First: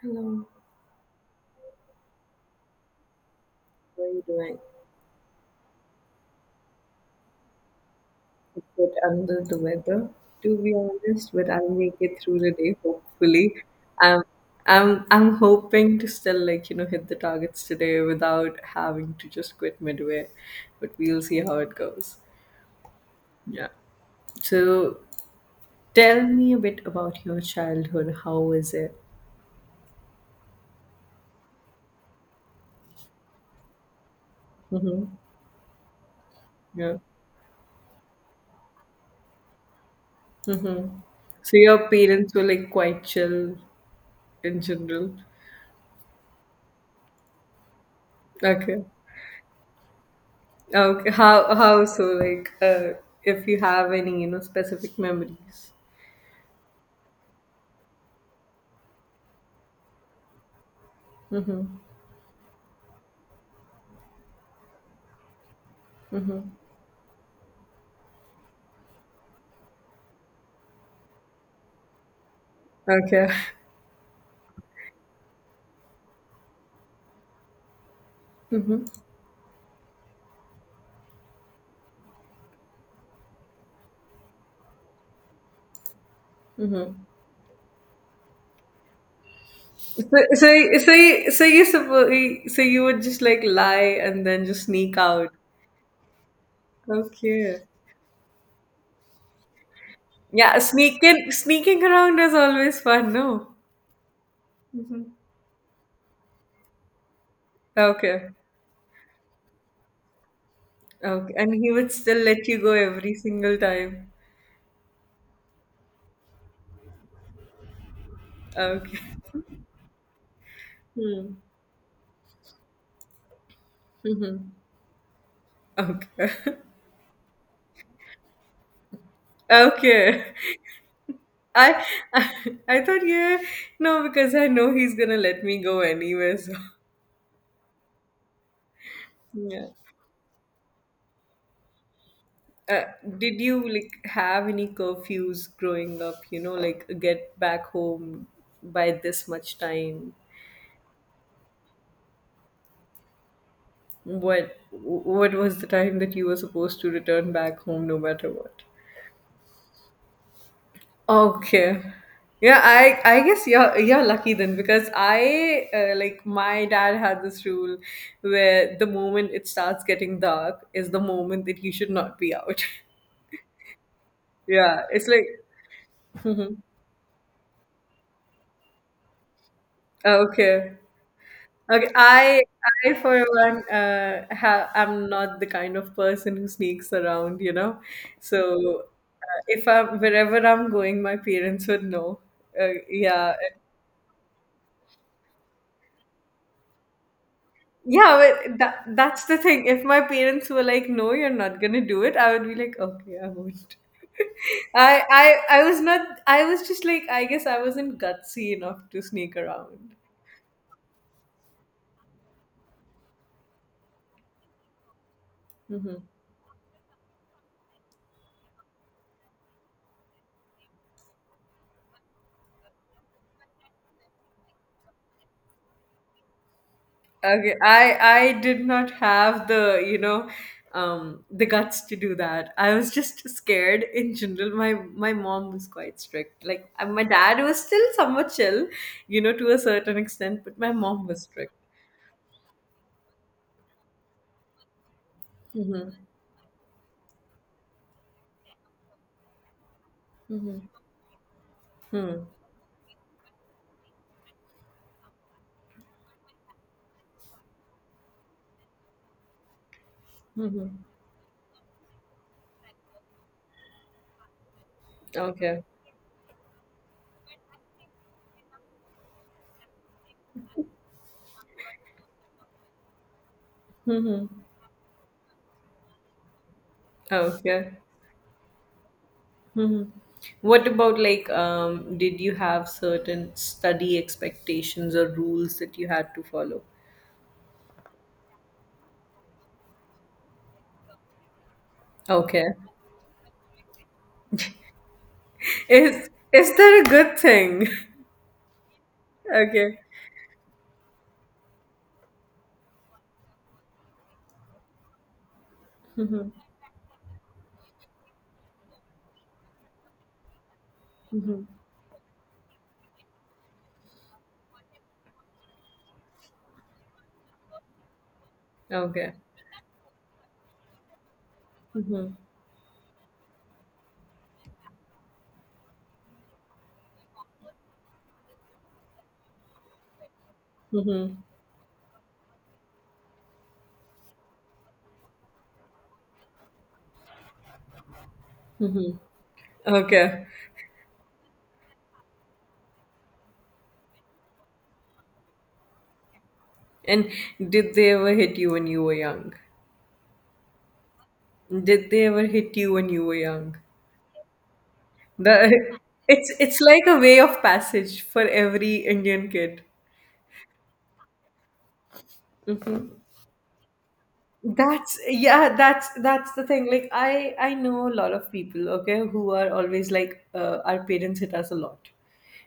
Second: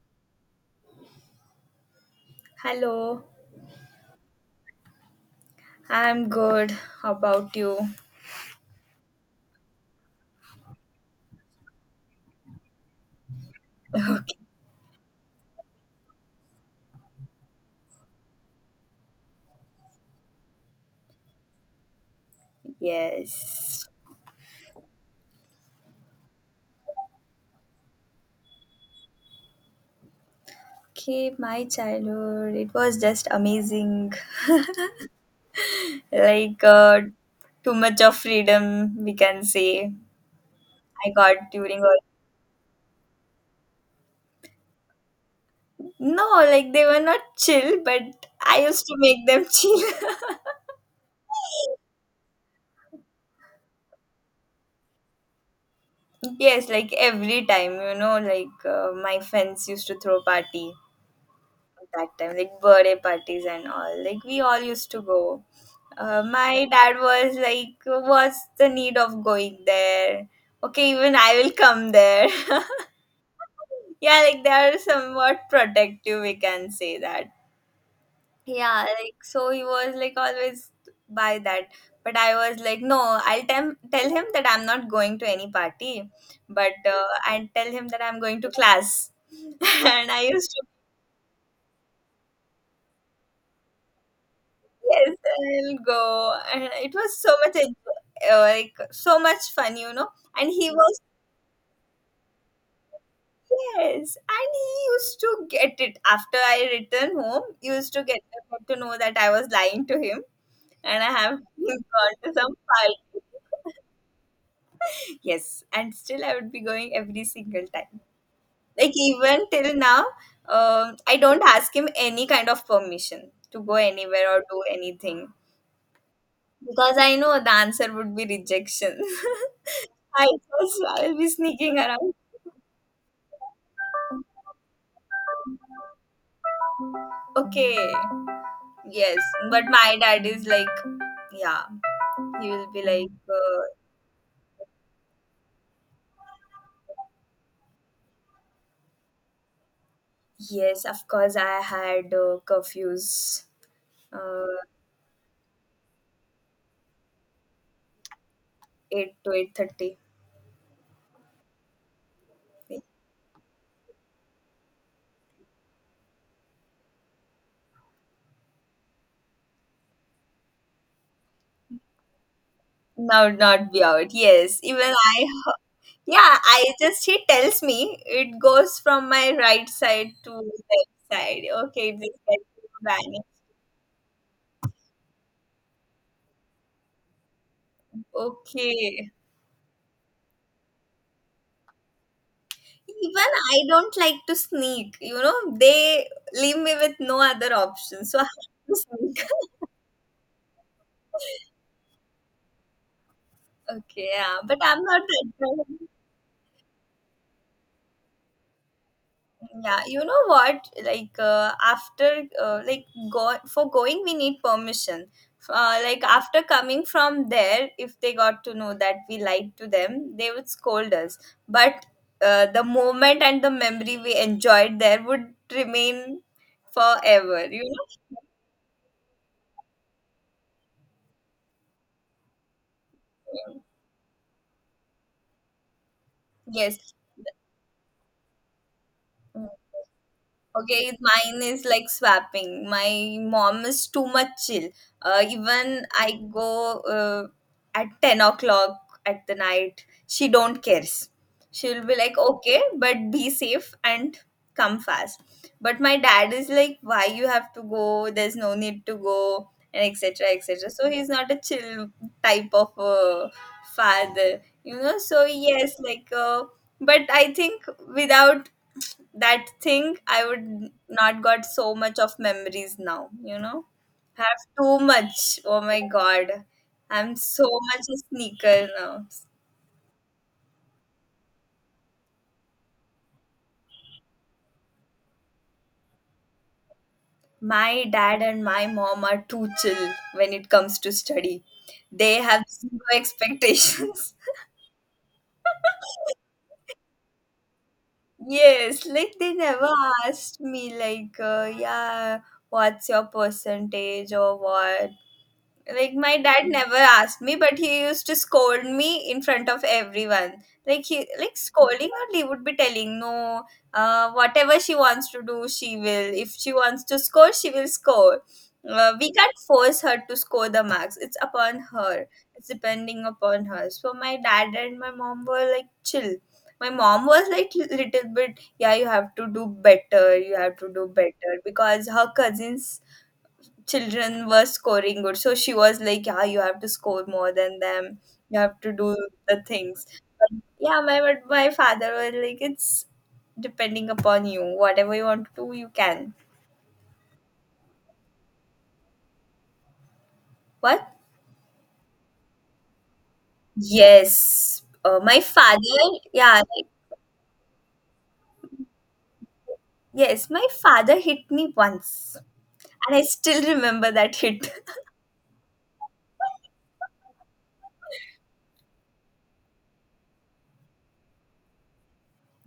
Hello, Hello, how are you doing? I'm good. How about you? A bit under the weather, to be honest, but I'll make it through the day, hopefully. Um, Okay, I'm hoping to still like, hit the targets today without having to just quit midway, but we'll see how it goes. Yeah. yes. So tell me a bit about your childhood. How was it? Okay, my childhood, it was just amazing. Mm-hmm. Like, Yeah. uh, too much of freedom, we can say. Mm-hmm. I got So during your all. parents were like quite chill in general. No, like, they were not chill, but I Okay. used to make them chill. Okay, how so? Like, if you have any, specific memories. Yes, like every time, you know, my friends used to throw party Mm-hmm. at that time, like birthday parties and all. Like we all used to go. My dad was like, "What's the need of going there? Okay, even I will come there." Okay. Yeah, like they are somewhat protective. We can say that. Yeah, Mm-hmm. like so he was like always by that. But I was like, no, tell him that I'm not going to any party, but Mm-hmm. I tell him that I'm going to class. So, And I used to, so, so, you- so you you would just like lie and then just sneak yes, out. I'll go. And it was Okay. Like, so much fun, you know. And Yeah, he was. sneaking around is always fun, no? Yes, and he used to get it after I returned home. He used to get Okay. to know that I was lying to him and I Okay. have And he would still gone to let some you go every party. single time. Yes, and still I would be going every single time. Like Okay. even till now, I Hmm. don't ask him any kind of permission to go anywhere or Mm-hmm. do anything Okay. because I know the answer would be rejection. Okay. I'll be I, sneaking around. I I thought, yeah, no, because I know he's gonna let me go anywhere so. Okay, yes, but Yeah. my dad is like, yeah, you will uh, be like, did you like have any curfews growing up, you know, like, get back home by this much time? yes, of course, I had curfews, what uh, what was the time that you were supposed to return back home no matter what? 8 to 8:30. Okay. Yeah, I guess you're lucky then, because I, like, my dad had this rule where the moment it starts getting dark is the moment that you should not be out. Now not be out. Yes, Yeah, even it's like I, yeah, Mhm. He tells me it goes from my right side to Okay. left side. Okay, Okay, this I side gets I for banning. one ha I'm not the kind of person who sneaks around, you know. So Okay. If I'm, wherever I'm going, my parents would know. Even Yeah. I don't like to sneak, you know, they leave me with no other option. So I Yeah, have but to that, that's sneak. the thing. If my parents were like, "No, you're not gonna do it," I would be like, "Okay, I won't." Okay, yeah, but I'm not I that I I was bad. not. I was just like, I guess I wasn't gutsy enough to sneak Yeah, around. you know what? Like go for going, we need permission. Hmm. Like after coming from there, if they got to know that we lied to them, they would scold us. But the moment and the memory we enjoyed there would remain forever. Okay, You I did not have the, you know, the guts to do that. I was just know? scared in general. My mom was quite strict. Like, Yes. my dad was still somewhat chill, you know, to a certain extent, but my Okay, mom was mine strict. is like swapping. My mom is too much chill. Even Mm-hmm. I go at 10 o'clock at the night, she Mm-hmm. don't cares. She'll be like, okay, but be safe and come fast. But my dad is like, why you have to go? There's no need to go, and etc. Mm-hmm. etc. So he's not a chill type of father, you know. So Okay. yes, but I think without that thing I would not got so much of memories now, you know, Mm-hmm. have too much. Oh my god, I'm so Okay. much a sneaker now. Mm-hmm. What about, like, did you have certain study expectations or rules that you had to follow? My dad and my mom are too chill when it comes to study. They have Okay. zero expectations. Is that a good thing? Yes, like they never Okay. asked me yeah, what's your percentage or what. Like my dad never asked me, but he used to scold me in front of everyone. Like he like Mm-hmm. scolding or he would be telling no, whatever she wants to do, she will. If she wants to score, she will score. We Okay. can't force her to score the marks. It's upon her. Mm-hmm. It's depending upon her. So my dad and my mom were like chill. My mom was like little bit, yeah, you have to do better. You have to do Mm-hmm. better because her cousins children were scoring good. So she was like, yeah, you have to score more than them. You have to do Mm-hmm. the things. Okay. But my father was like, it's depending upon you. Whatever you want to do, you can. And did they ever hit you when you were young? What? Did they ever hit you when you were young? Yes. My father, The yeah, it's like, like a way of passage for every Indian kid. yes, my father hit me once. Mm-hmm. And I still remember that hit. That's yeah, that's the thing. Like I know a lot of people, okay, who are always like, our parents hit us a lot.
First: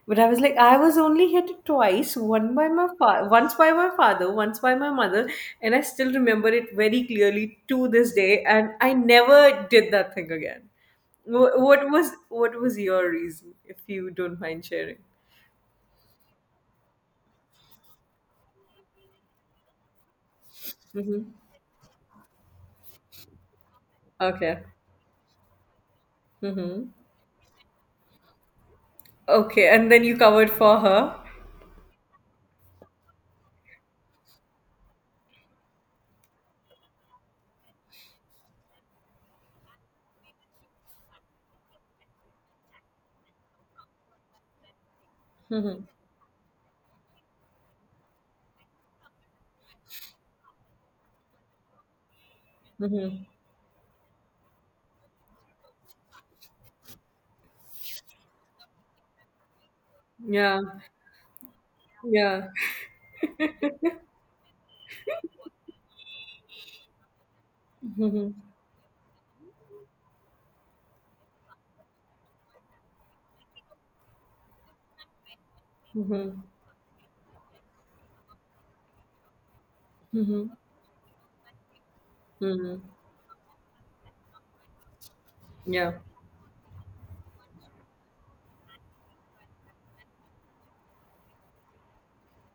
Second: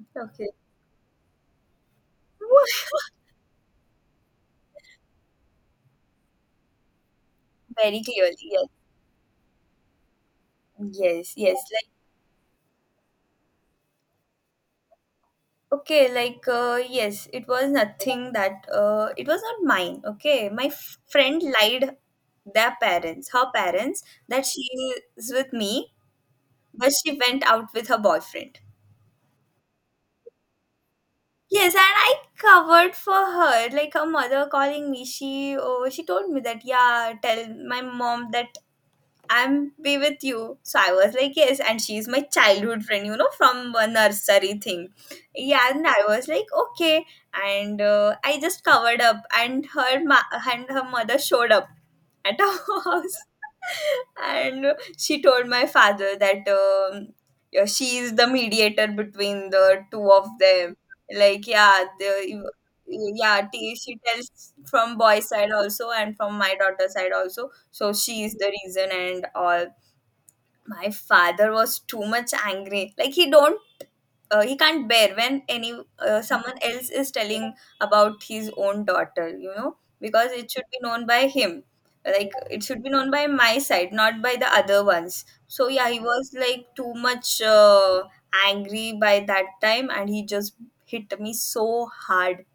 But I was Okay. like, I was only hit twice, one by my once by my father, once by my mother, and I still remember it very clearly to Very this clearly, day. yes. And I never did that thing again. Yes, yes. Wh- Like, What was what was your reason, if you don't mind sharing? okay, yes, it was nothing that it was not mine. Okay, Mm-hmm. friend lied their parents, her parents, that she Okay. is with me, Mm-hmm. but she went out with her boyfriend. Okay, and then you covered for her. Yes, and I covered for her. Like her mother calling me, she oh, she told me that yeah, tell my mom that I'm be with you. So I was like, yes. And she's my childhood friend, you know, from a nursery thing. Yeah. Mm-hmm. And I was like, okay. And I just covered up and and her mother showed up at our house. Mm-hmm. And she told my father that yeah, she is the mediator between the two of Yeah. them. Like, yeah, Yeah. the, she tells from boy side also and from my daughter side also. So she Mhm. is the reason and all. My father was too much angry. He can't bear when any Mhm. someone else is telling about his own daughter, you know, because Mhm. it should be known by him, like it Mhm. should be known by my side, not by the other ones. So yeah, Yeah. he was like too much angry by that time and he just hit me so hard,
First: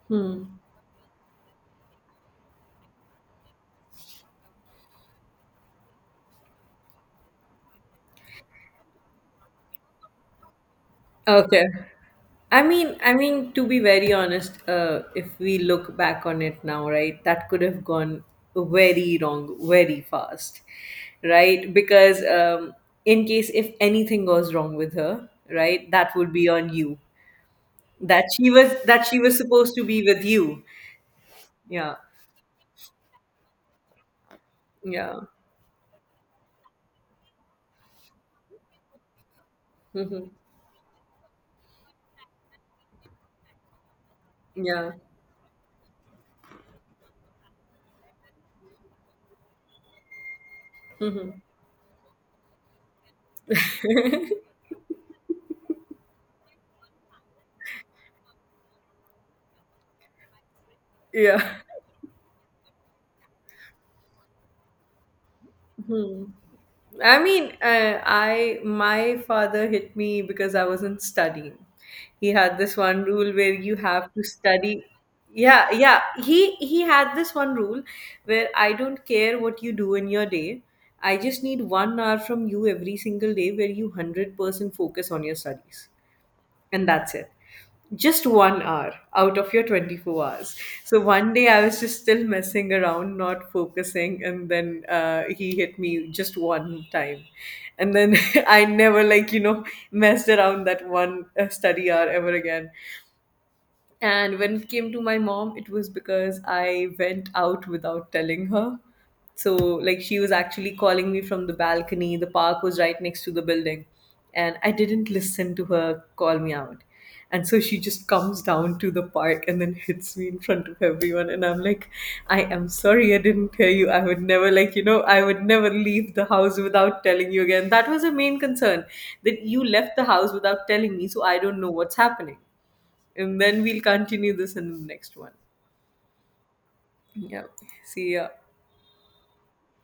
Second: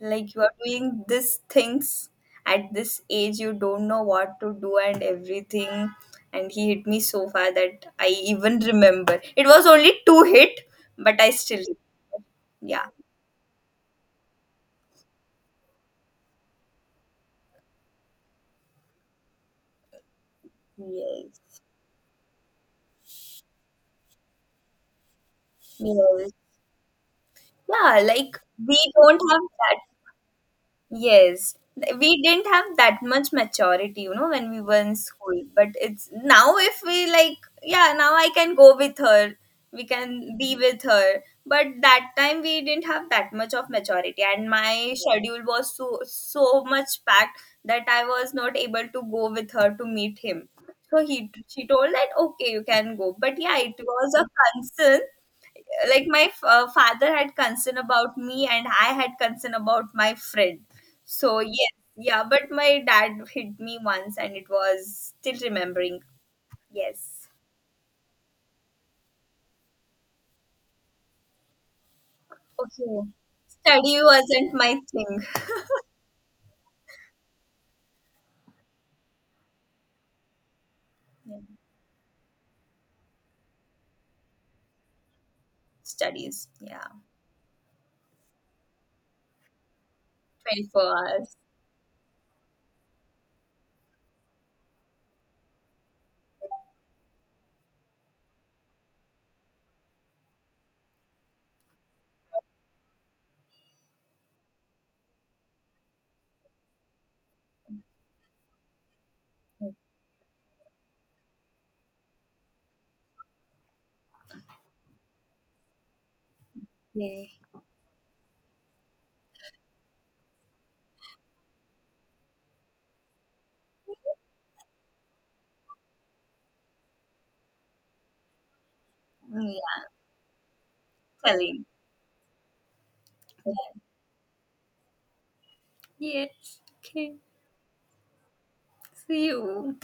like you are Hmm. doing these things at this age, you don't know what to do and everything. And he hit me so far that I even remember. It was only two hit, but I still, Okay. Yeah, to be very honest, if we look back on it now, right, that could have gone very wrong very fast, yes, right? Because in case if anything goes wrong with her, right, that yes. would be on you. Yeah, That like she was we that she don't was have supposed that. to be with you. Yes, Yeah. we didn't have that much maturity, you know, when we were in Yeah. school. But it's now if we like, yeah, now I can go with her, we Hmm. can be with her. But that time we didn't have that much of maturity, and Yeah. my schedule was so much packed that I was not able to go with her to meet him. So Hmm. he she told that okay, you can go, but yeah, it was a concern, like my father had concern about me and I had concern about my friend. So Yeah. yes, yeah, but my dad hit me once and it was still remembering. Hmm. I Yes, mean, I, my father hit me because I wasn't studying. He had this one okay, rule where you study have to wasn't my study. thing. Yeah, yeah. He had this one rule where I don't care what you do in your day. I Yeah. just need one hour from you every single day, where you 100% focus on your studies, Studies, yeah. and that's it, just one hour out of your 24 hours. 24 So one hours. day I was just still messing around, not focusing, and then, he hit me just one time, and then I never, like, you know, messed around that one, study hour ever again. And when it came to my mom, it was because I went out without telling her. So, like, she was actually calling me from the balcony. The park was right next to the building. And I didn't listen to her call me out. Okay, And so she just comes down to the park and then hits me in front of everyone. And I'm like, I am sorry I didn't hear you. I would never, like, you know, I would never leave the house without telling you again. That was her main concern, that you yeah, left the house without telling me. So I don't telling. know what's happening. And then we'll continue this in the next one. Yes, okay, Yeah. See ya. see you.